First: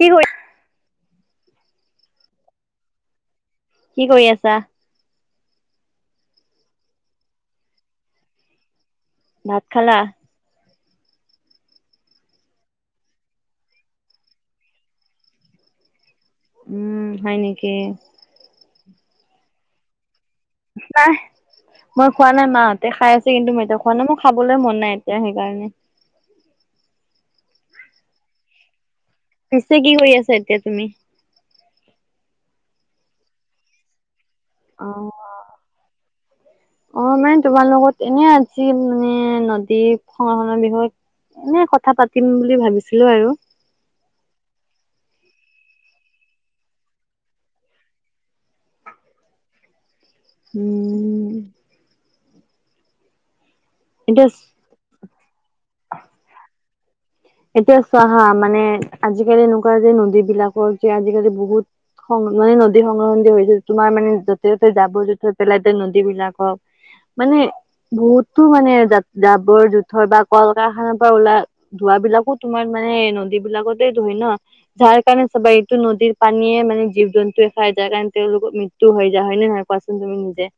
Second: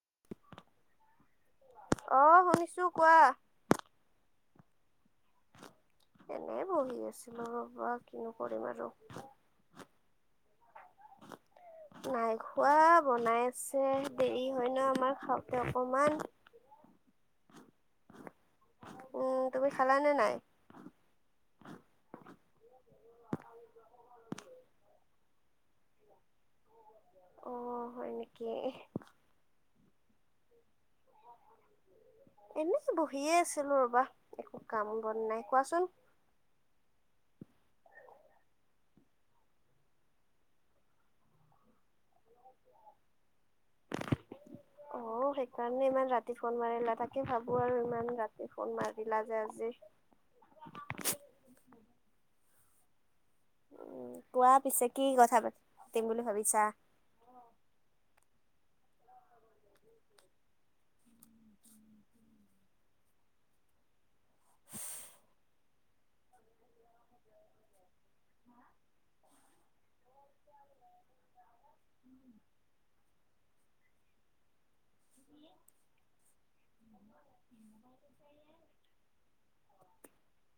কি কৰি অ' শুনিছো কোৱা। [inaudible] কি কৰি আছা। এনে বহি আছিলো ৰ'বা কিনো কৰিম আৰু। ভাত খালা? নাই খোৱা বনাই আছে দেৰি হয় ন আমাৰ খাওঁতে অকমান। উম, হয় নেকি? উম, তুমি খালা নে নাই? নাই। মই খোৱা নাই মাহঁতে খাই আছে কিন্তু মই এতিয়া খোৱা নাই মোৰ খাবলৈ মন নাই এতিয়া সেইকাৰণে। অ', হয় নেকি? পিছে কি কৰি আছা এতিয়া তুমি। এনে বহিয়ে আছিলো ৰ'বা একো অ কাম বন নাই, কোৱাচোন অ' মানে তোমাৰ লগত এনে আজি মানে নদী খনৰ বিহুত এনে কথা পাতিম বুলি ভাবিছিলো আৰু। অ, সেইকাৰণে ইমান ৰাতি ফোন মাৰিলা তাকে ভাবো আৰু ইমান ৰাতি ফোন মাৰিলা যে আজি। উম। উম, এতিয়া কোৱা পিছে কি কথা পাতিম বুলি ভাবিছা। এতিয়া চোৱা হা মানে আজিকালি এনেকুৱা যে নদী বিলাকৰ যে আজিকালি বহুত মানে নদী সংগ্ৰহ যে হৈছে তোমাৰ মানে য'তে যতে যাব জোথৰ পেলাই থৈ নদীবিলাকত। মানে বহুতো মানে জাবৰ জোথৰ বা কল কাৰখানাৰ পৰা ওলোৱা ধুৱা বিলাক অ' তোমাৰ মানে নদী বিলাকতে ধুই ন যাৰ কাৰণে সব এইটো নদীৰ পানীয়ে মানে জীৱ জন্তু খাই যাৰ কাৰণে তেওঁলোকৰ মৃত্যু হৈ যায় হয় নে নহয় কোৱা। [unintelligible] নিজে [inaudible]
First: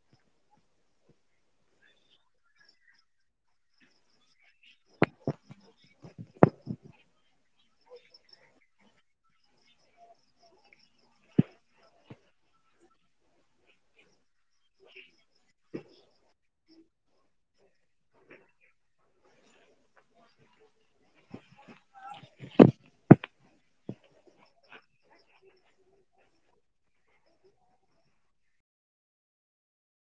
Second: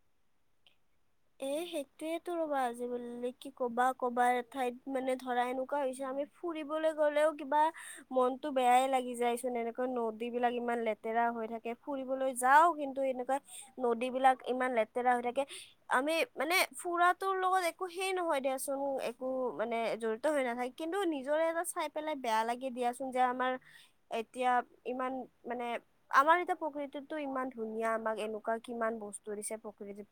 তে সেইটোয়েতো ৰ'বা আজি বুলে কি ক'বা ক'বাৰ এঠাইত মানে ধৰা এনেকুৱা হৈছে আমি ফুৰিব গলেও কিবা মনতো বেয়াই লাগি যায়চোন এনেকৈ নদী বিলাক ইমান লেতেৰা হৈ থাকে। ফুৰিবলৈ যাওঁ কিন্তু এনেকুৱা নদী বিলাক ইমান লেতেৰা হৈ থাকে আমি মানে ফুৰাটোৰ লগত একো সেই নহয় দিয়াচোন একো মানে জড়িত হৈ নাথাকে কিন্তু নিজৰে এটা চাই পেলাই বেয়া লাগে দিয়াচোন যে আমাৰ এতিয়া ইমান মানে আমাৰ এতিয়া প্ৰকৃতিতো ইমান ধুনীয়া আমাক এনেকুৱা কিমান বস্তু দিছে প্ৰকৃতি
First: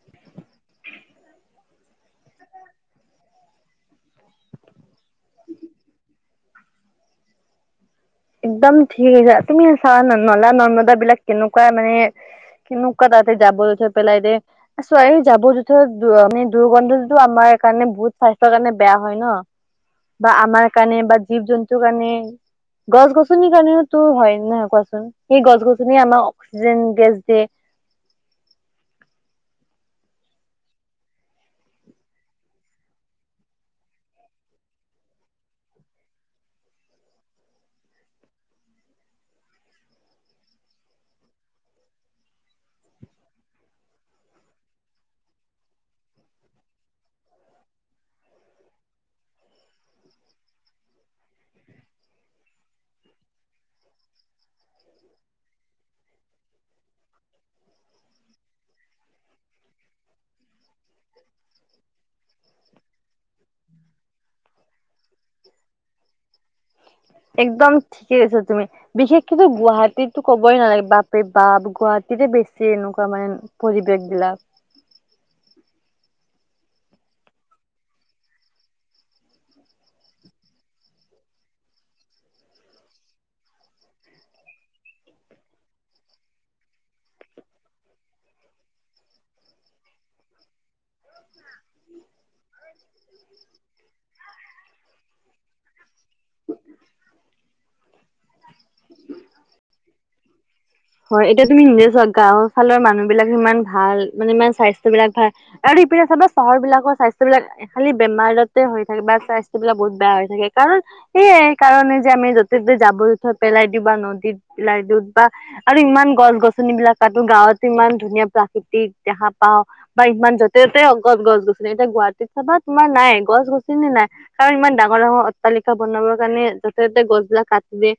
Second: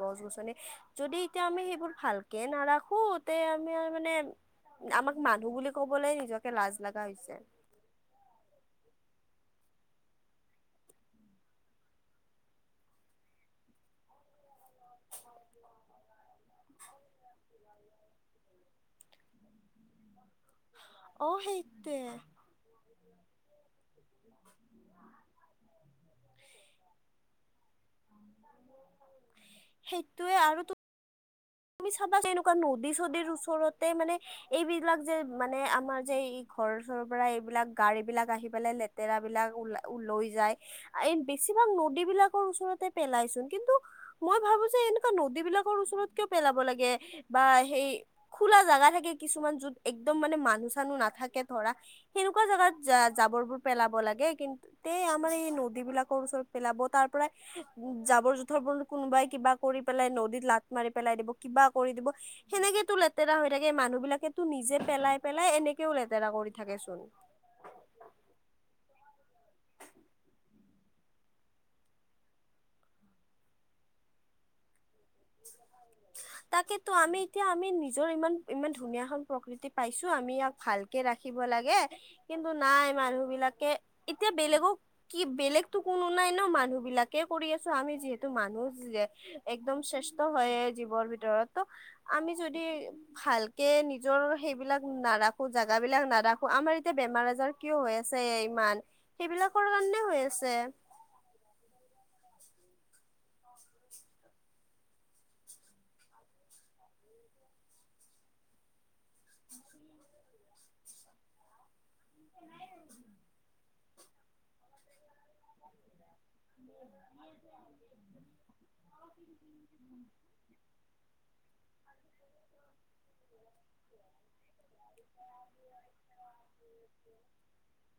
গছ গছনি যদি এতিয়া আমি সেইবোৰ ভালকে নাৰাখো তে আমি মানে আমাক মানুহ বুলি ক'বলৈয়ে নিজকে লাজ লগা হৈছে। একদম ঠিক আছে তুমি চোৱানা নলা নৰ্মদা বিলাক কেনেকুৱা মানে কেনেকুৱা তাতে যাবৰ-যথৰ পেলাই দেই, চোৱা যাবৰ-যথৰ মানে দুৰ্গন্ধ যিটো আমাৰ কাৰণে বহুত স্বাস্থ্যৰ কাৰণে বেয়া হয় ন, বা আমাৰ কাৰণে বা অ জীৱ জন্তু সেইটোৱে কাৰণে গছ গছনিৰ কাৰণেওতো হয় ন' সেই গছ গছনি আমাক অক্সিজেন গেছ দিয়ে। উম সেইটোয়ে আৰু টো তুমি চাবা যে এনেকুৱা নদী-চদীৰ ওচৰতে মানে এইবিলাক যে মানে আমাৰ যে ঘৰৰ-চৰৰ পৰা এইবিলাক গাড়ী বিলাক আহি পেলাই লেতেৰা বিলাক ওলাই লৈ যায়, ই বেছি বেছি ভাগ নদীবিলাকৰ ওচৰতে পেলাইচে। কিন্তু মই ভাবো যে এনেকুৱা নদীবিলাকৰ ওচৰত কিয় পেলাব লাগে বা সেই খোলা জাগা থাকে কিছুমান যত একদম মানে মানুহ চানুহ নাথাকে। ধৰা সেনেকুৱা জাগাত জাবৰ বোৰ পেলাব লাগে কিন্তু তে আমাৰ এই নদী বিলাকৰ পেলাব তাৰ পৰা জাবৰ জোথৰ বোৰ কোনোবাই কিবা কৰি পেলাই নদীত লাট মাৰি পেলাই দিব, কিবা কৰি দিব, সেনেকেটো লেতেৰা হৈ থাকে, মানুহ বিলাকে নিজে পেলাই পেলাই এনেকে লেতেৰা কৰি থাকেচোন একদম ঠিকেই কৈছা তুমি, বিশেষকৈ গুৱাহাটীতো ক'বই নালাগিব। বাপ ৰে বাপ গুৱাহাটীৰে বেছি এনেকুৱা মানে পৰিৱেশ বিলাক। [inaudible] তাকেতো আমি এতিয়া আমি নিজৰ ইমান ইমান ধুনীয়া খন প্ৰকৃতি পাইছো আমি ইয়াক ভালকে ৰাখিব ৰাখিব লাগে কিন্তু নাই মানুহ বিলাকে এতিয়া বেলেগক কি বেলেগতো কোনো আইন মানুহবিলাকে কৰি আছো আমি যিহেতু মানুহ যে একদম শ্ৰেষ্ঠ হয়। জীৱৰ ভিতৰত ত' আমি যদি ভালকে নিজৰ সেইবিলাক নাৰাখো জাগা বিলাক নাৰাখো আমাৰ এতিয়া বেমাৰ আজাৰ কিয় হৈ আছে? ইমান সেইবিলাকৰ কাৰণে হৈ আছে। হয়, এতিয়া তুমি নিজে চোৱা গাঁওৰ ফালৰ মানুহ বিলাক ইমান ভাল মানে ইমান স্বাস্থ্য বিলাক ভাল আৰু এইপিনে চাবা চহৰবিলাকৰ স্বাস্থ্যবিলাক খালী বেমাৰ আজাৰতে হৈ থাকে বা স্বাস্থ্যবিলাক বহুত বেয়া হৈ থাকে। কাৰণ সেইয এ কাৰণে যে আমি য'তে ত'তে জাবৰ পেলাই দিওঁ বা নদীত পেলাই দিওঁ বা আৰু ইমান গছ-গছনিবলাক তাতো গাঁৱত ইমান ধুনীয়া প্ৰাকৃতিক দেখা পাওঁ বা ইমান য'তে ত'তে অগ গছ-গছনি এতিয়া তেতিয়াৰ পৰা তোমাৰ নাই, গছ-গছনি নাই, কাৰণ ইমান ডাঙৰ ডাঙৰ অট্টালিকা বনাবৰ কাৰণে যথ ততে গছবিলাক কাটিলে।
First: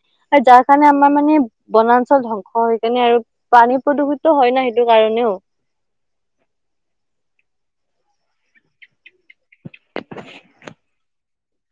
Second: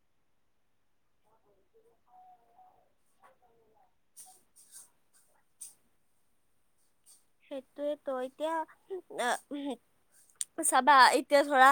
যাৰ কাৰণে আমাৰ মানে বনাঞ্চল ধ্বংস হৈ আৰু পানী প্ৰদূষিত হয় ন সেইটো কাৰণেও। ত এতিয়া চাবা এতিয়া ধৰা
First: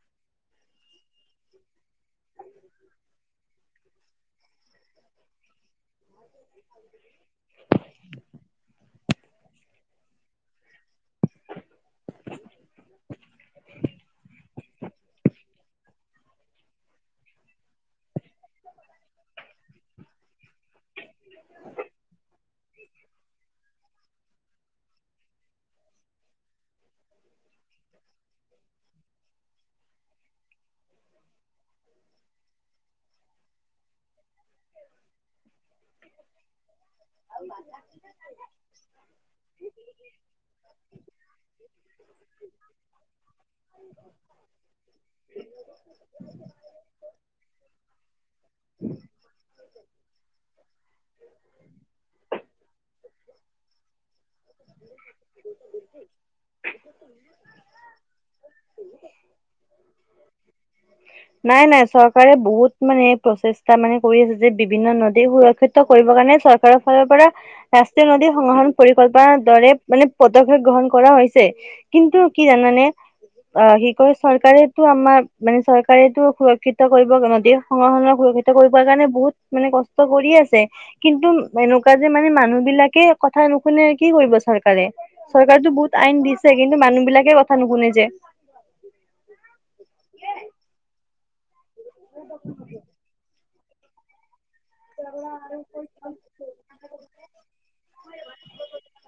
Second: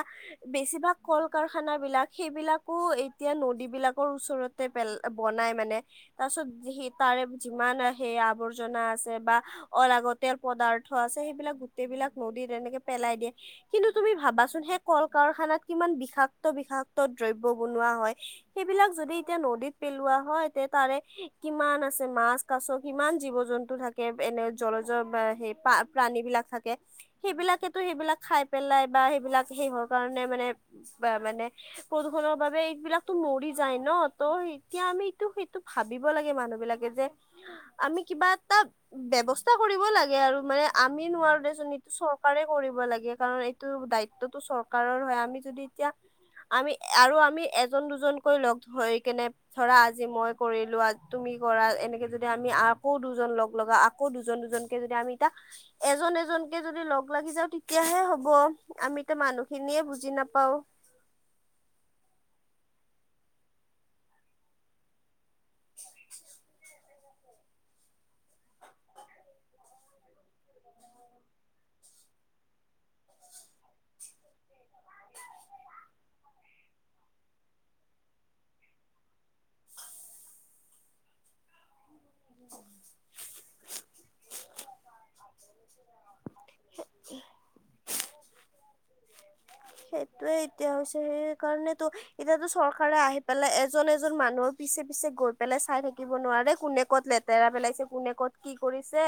বেছিভাগ কল কাৰখানা বিলাক সেইবিলাকো এতিয়া নদীবলাকৰ ওচৰতে পে-বনাই মানে তাৰ পিছত তাৰে যিমান সেই আৱৰ্জনা আছে বা অলাগতিয়াল পদাৰ্থ আছে সেইবিলাক গোটেই বিলাক নদীত এনেকে পেলাই দিয়ে কিন্তু তুমি ভাবাচোন সেই কল কাৰখানাত কিমান বিষাক্ত বিষা ত' দ্ৰব্য বনোৱা হয় সেইবিলাক যদি এতিয়া নদীত পেলোৱা হয় তে তাৰে কিমান আছে মাছ কাছ কিমান জীৱ জন্তু থাকে এনে জলজৰ পৰা সেই পা-প্ৰাণী বিলাক থাকে সেইবিলাকেতো সেইবিলাক খাই পেলাই বা সেইবিলাক সেহৰ কাৰণে মানে মানে প্ৰদূষণ বাবে এইবিলাকো মৰি যায় ন' ত' এতিয়া আমি এইটো সেইটো ভাবিব লাগে মানুহ বিলাক যে আমি কিবা এটা ব্যৱস্থা কৰিব লাগে আৰু মানে আমি নোৱাৰো দেচোন এইটো চৰকাৰে লাগে কাৰণ এইটো দায়িত্বটো চৰকাৰৰ হয় আমি যদি এতিয়া আমি আৰু আমি এজন দুজনকৈ লগ হৈ কেনে ধৰা আজি মই কৰিলো আজি কৰা, এনেকে যদি আমি আকৌ দুজন লগ লগা, আকৌ দুজন দুজনকে যদি আমি এতিয়া এজন এজন যদি লগ লাগি যাও তেতিয়াহে হ'ব আমিতো মানুহ খিনিয়ে বুজি নাপাও। নাই নাই চৰকাৰে বহুত মানে প্ৰচেষ্টা মানে কৰি আছে যে বিভিন্ন নদীৰ সুৰক্ষি কৰিবৰ কাৰণে চৰকাৰৰ ফালৰ পৰা ৰাষ্ট্ৰীয় নদী সংগ্ৰহণ পৰিকল্পনাৰ দৰে মানে পদক্ষেপ গ্ৰহণ ৰুপোণ কৰা হৈছে। কিন্তু কি জানানে অ সি কয় চৰকাৰেটো আমাৰ মানে চৰকাৰেটো সুৰক্ষিত কৰিব দেশ সংগনৰ উপিত কৰিব কাৰণে বহুত মানে কষ্ট কৰিয়ে আছে কিন্তু এনেকুৱা যে মানে মানুহ বিলাকে কথা নুশুনে কি কৰিব চৰকাৰে চৰকাৰতো বহুত আইন দিছে কিন্তু মানুহ বিলাকে কথা নুশুনে যে। [unintelligible] সেইটোয়ে এতিয়া হৈছে সেইকাৰণেতো এতিয়াতো চৰকাৰে আহি পেলাই এজন এজন মানুহৰ পিছে পিছে গৈ পেলাই চাই থাকিব নোৱাৰে কোনে ক'ত লেতেৰা পেলাইছে কোনে ক'ত কি কৰিছে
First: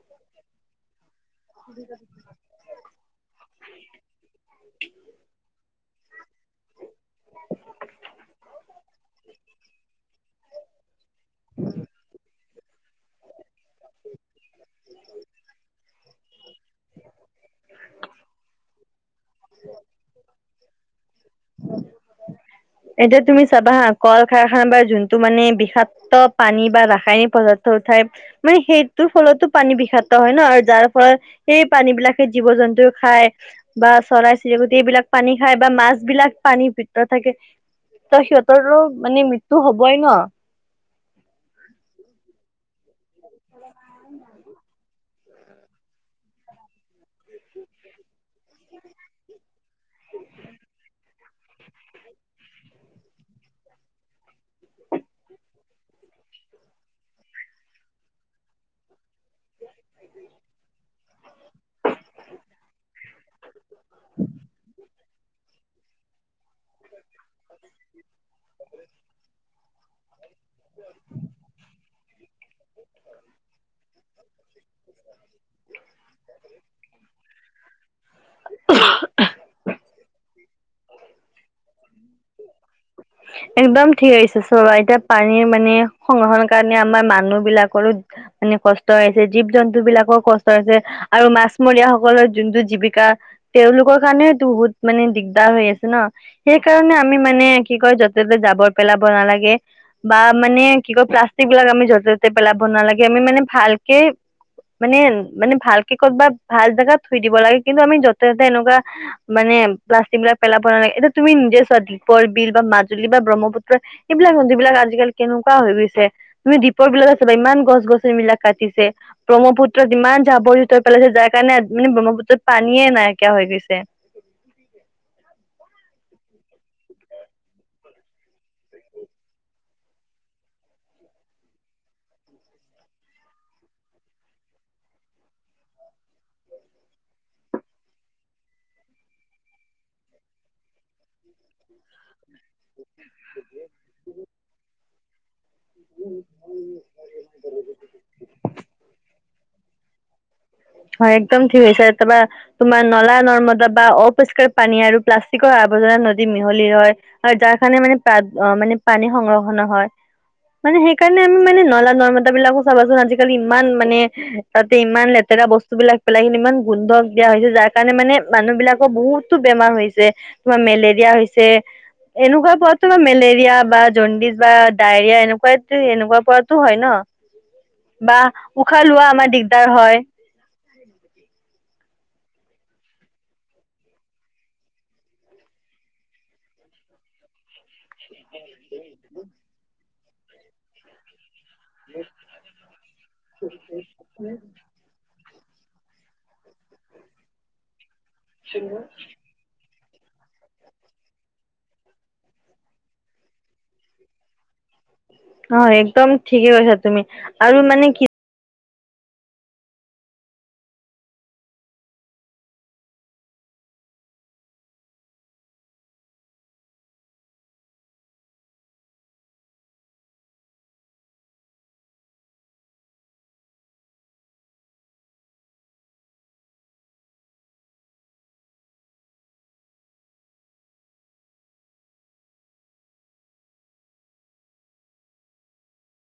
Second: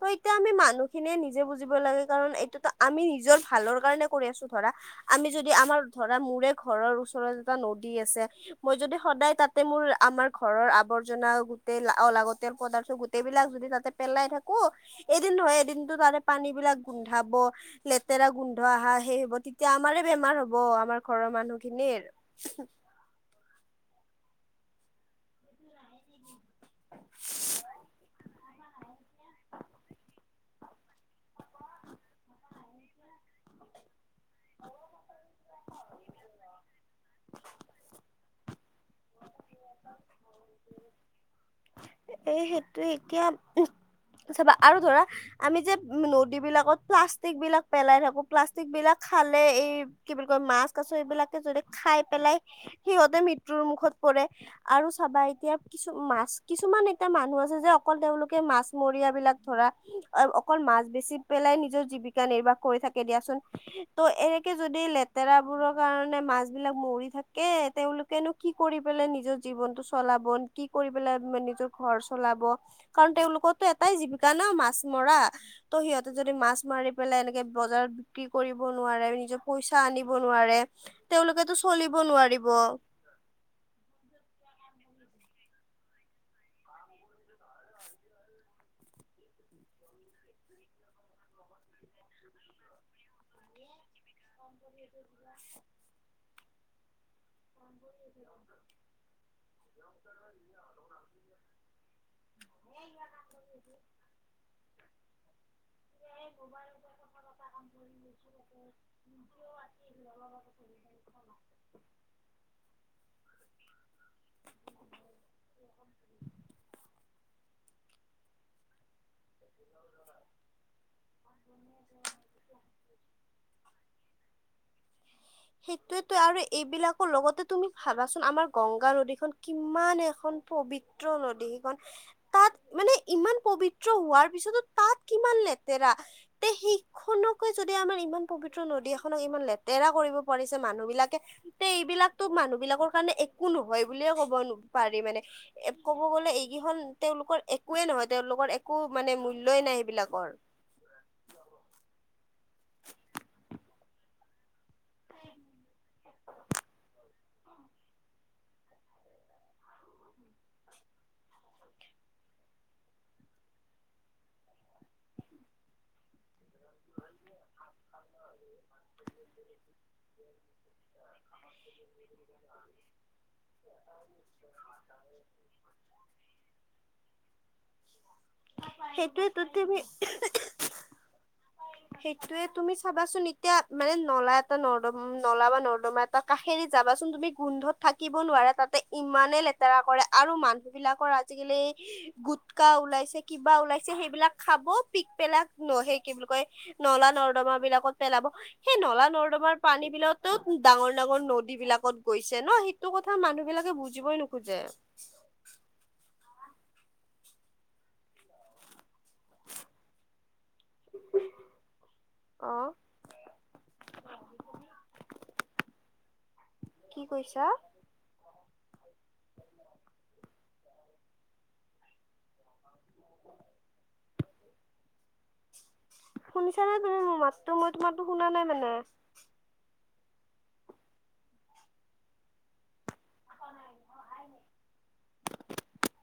তই এতিয়া আমি মানুহখিনিয়ে নিজে বুজিব লাগে কাৰণ এইটোতো আমি নিজৰ ভালৰ কাৰণে কৰি আছো ধৰা আমি যদি আমাৰ ধৰা মোৰে ঘৰৰ ওচৰত এটা নদী আছে মই যদি সদায় তাতে মোৰ আমাৰ ঘৰৰ আৱৰ্জনা গোটেই অলাগত তিয়াল পদাৰ্থ গোটেইবিলাক যদি তাতে পেলাই থাকো এদিন নহয় এদিনটো তাতে পানী বিলাক গোন্ধাব লেতেৰা গোন্ধ অহা সেই হ'ব তেতিয়া আমাৰে বেমাৰ হ'ব আমাৰ ঘৰৰ মানুহখিনিৰ এতিয়া তুমি চাবা হা কল বা যোনটো মানে বিষাক্ত পানী বা ৰাসায়নিক পদাৰ্থ উঠায় মানে সেইটোৰ ফলত পানী বিষাক্ত হয় ন আৰু যাৰ ফলত সেই পানী বিলাকে জীৱ জন্তু খাই বা চৰাই ছিল গোটেই এইবিলাক পানী খায় বা মাছ পানী পি থাকে ত সিহঁতৰো মানে মৃত্য হবই ন এ সেইটো এতিয়া চাবা আৰু ধৰা আমি যে নদী বিলাকত প্লাষ্টিক বিলাক পেলাই থাকো প্লাষ্টিক বিলাক খালে এই কি বুলি কয় মাছ কাছ এইবিলাকে যদি খাই পেলাই সিহঁতে মৃত্যুৰ মুখত পৰে আৰু চাবা এতিয়া কিছু মাছ কিছুমান এটা মানুহ আছে যে অকল তেওঁলোকে মাছমৰীয়াবিলাক ধৰা অ অকল মাছ বেচি পেলাই নিজৰ জীৱিকা নিৰ্বাহ কৰি থাকে দিয়াচোন ত' এনেকে যদি লেতেৰাবোৰৰ কাৰণে মাছ বিলাক মৰি থাকে তেওঁলোকেনো কি কৰি পেলে নিজৰ জীৱনটো চলাব কি কৰি পেলাই নিজৰ ঘৰ চলাব কাৰণ তেওঁলোকৰো এটাই জীৱিকা ন মাছ মৰা ত সিহঁতে যদি মাছ মাৰি পেলাই এনেকে বজাৰত বিক্ৰী কৰিব নোৱাৰে নিজৰ পইচা মানিব নোৱাৰে তেওঁলোকেতো চলিব নোৱাৰিব একদম ঠিক আহিছে এতিয়া পানীৰ মানে সংৰক্ষণ কাৰণে আমাৰ মানুহ বিলাকৰো মানে কষ্টছে জীৱ জন্তু বিলাকৰ কষ্ট আছে আৰু মাছমৰীয়াসকলৰ যোনটো জীৱিকা তেওঁলোকৰ কাৰণে বহুত মানে দিগদাৰ হৈ আছে ন সেই কাৰণে আমি মানে কি কয় য'তে ততে যাবৰ পেলাব নালাগে মানে কি কয় প্লাষ্টিক বিলাক আমি য'তে ত'তে পেলাব নালাগে আমি মানে ভালকে মানে মানে ভালকে ক'ত বা ভাল জেগাত থৈ দিব লাগে কিন্তু আমি য'তে যতে এনেকুৱা মানে মানে প্লাষ্টিক বিলাক পেলাব নালাগে এতিয়া তুমি নিজে চোৱা দীপৰ বিল বা মাজুলী বা ব্ৰহ্মপুত্ৰ এইবিলাক যিবিলাক আজিকাল কেনেকুৱা হৈ গৈছে তুমি দীপৰ বিলাকে চাবা ইমান গছ গছন বিলাক কাটিছে ব্ৰহ্মপুত্ৰত ইমান জাবৰ যোতৰ পেলাইছে যাৰ কাৰণে মানে ব্ৰহ্মপুত্ৰত পানীয়ে নাইকিয়া হৈ গৈছে ি [unintelligible] সেইটো আৰু এইবিলাকৰ লগতে তুমি ভাবাচোন আমাৰ গংগা নদীখন কিমান এখন পবিত্ৰ নদীখন তাত মানে ইমান পবিত্ৰ হোৱাৰ পিছতো তাত কিমান লেতেৰা তে সেইখনকে যদি আমাৰ ইমান পবিত্ৰ নদী এখনক লেতেৰা কৰিব পাৰিছে মানুহ বিলাকে তেয়া এইবিলাক তো মানুহ বিলাকৰ কাৰণে একো নহয় বুলিয়ে ক'ব ন পাৰি মানে এ ক'ব গ'লে এইকেইখন তেওঁলোকৰ একোৱে নহয় তেওঁলোকৰ একো মূল্যয়ে নাই সেইবিলাকৰ হয় এক্দম ঠিক হৈছে তাৰপা তোমাৰ নলা নৰ্মদা বা অপৰিষ্কাৰ পানী আৰু প্লাষ্টিকৰ জা নদী মিহলি হয় আৰু যাৰ কাৰণে মানে অ মানে পানী সংৰক্ষণ হয় মানে সেইকাৰণে আমি মানে নলা নৰ্মদা বিলাকো চাবাচোন আজিকালি ইমান মানে তাতে ইমান লেতেৰা বস্তু বস্তু বিলাক পেলাই সিনি ইমান গোন্ধক দিয়া হৈছে যাৰ কাৰণে মানে মানুহ বিলাকৰ বহুতো বেমাৰ হৈছে তোমাৰ মেলেৰিয়া হৈছে এনেকুৱা পতো বা মেলেৰিয়া বা জণ্ডিছ বা ডায়েৰিয়া এনেকুৱাই এনেকুৱা পৰাতো হয় ন বা উশাহ লোৱা আমাৰ সেইটোয়েতো দিগদাৰ তুমি হয় সেইটোয়ে তুমি চাবাচোন এতিয়া মানে নলা এটা নৰ্দমা নলা বা নৰ্দমা এটা কাষেদি যাবাচোন তুমি গোন্ধত থাকিব নোৱাৰা তাতে ইমানে লেতেৰা কৰে আৰু মানুহ বিলাকৰ আ আজিকি গুটকা ওলাইছে কিবা ওলাইছে সেইবিলাক খাব পিক পেলাক ন সেই কি বুলি কয় নলা নৰ্দমা বিলাকত পেলাব সেই নলা নৰ্দমাৰ পানী বিলাকতো ডাঙৰ ডাঙৰ নদী বিলাকত গৈছে ন সেইটো কথা মানুহ বিলাকে বুজিবই নোখোজে। অ একদম ঠিকে কৈছা তুমি আৰু মানে কি অ কি কৈছা শুনিছা নাই তুমি মোৰ মাতো মই তোমাৰো শুনা নাই মানে [unintelligible]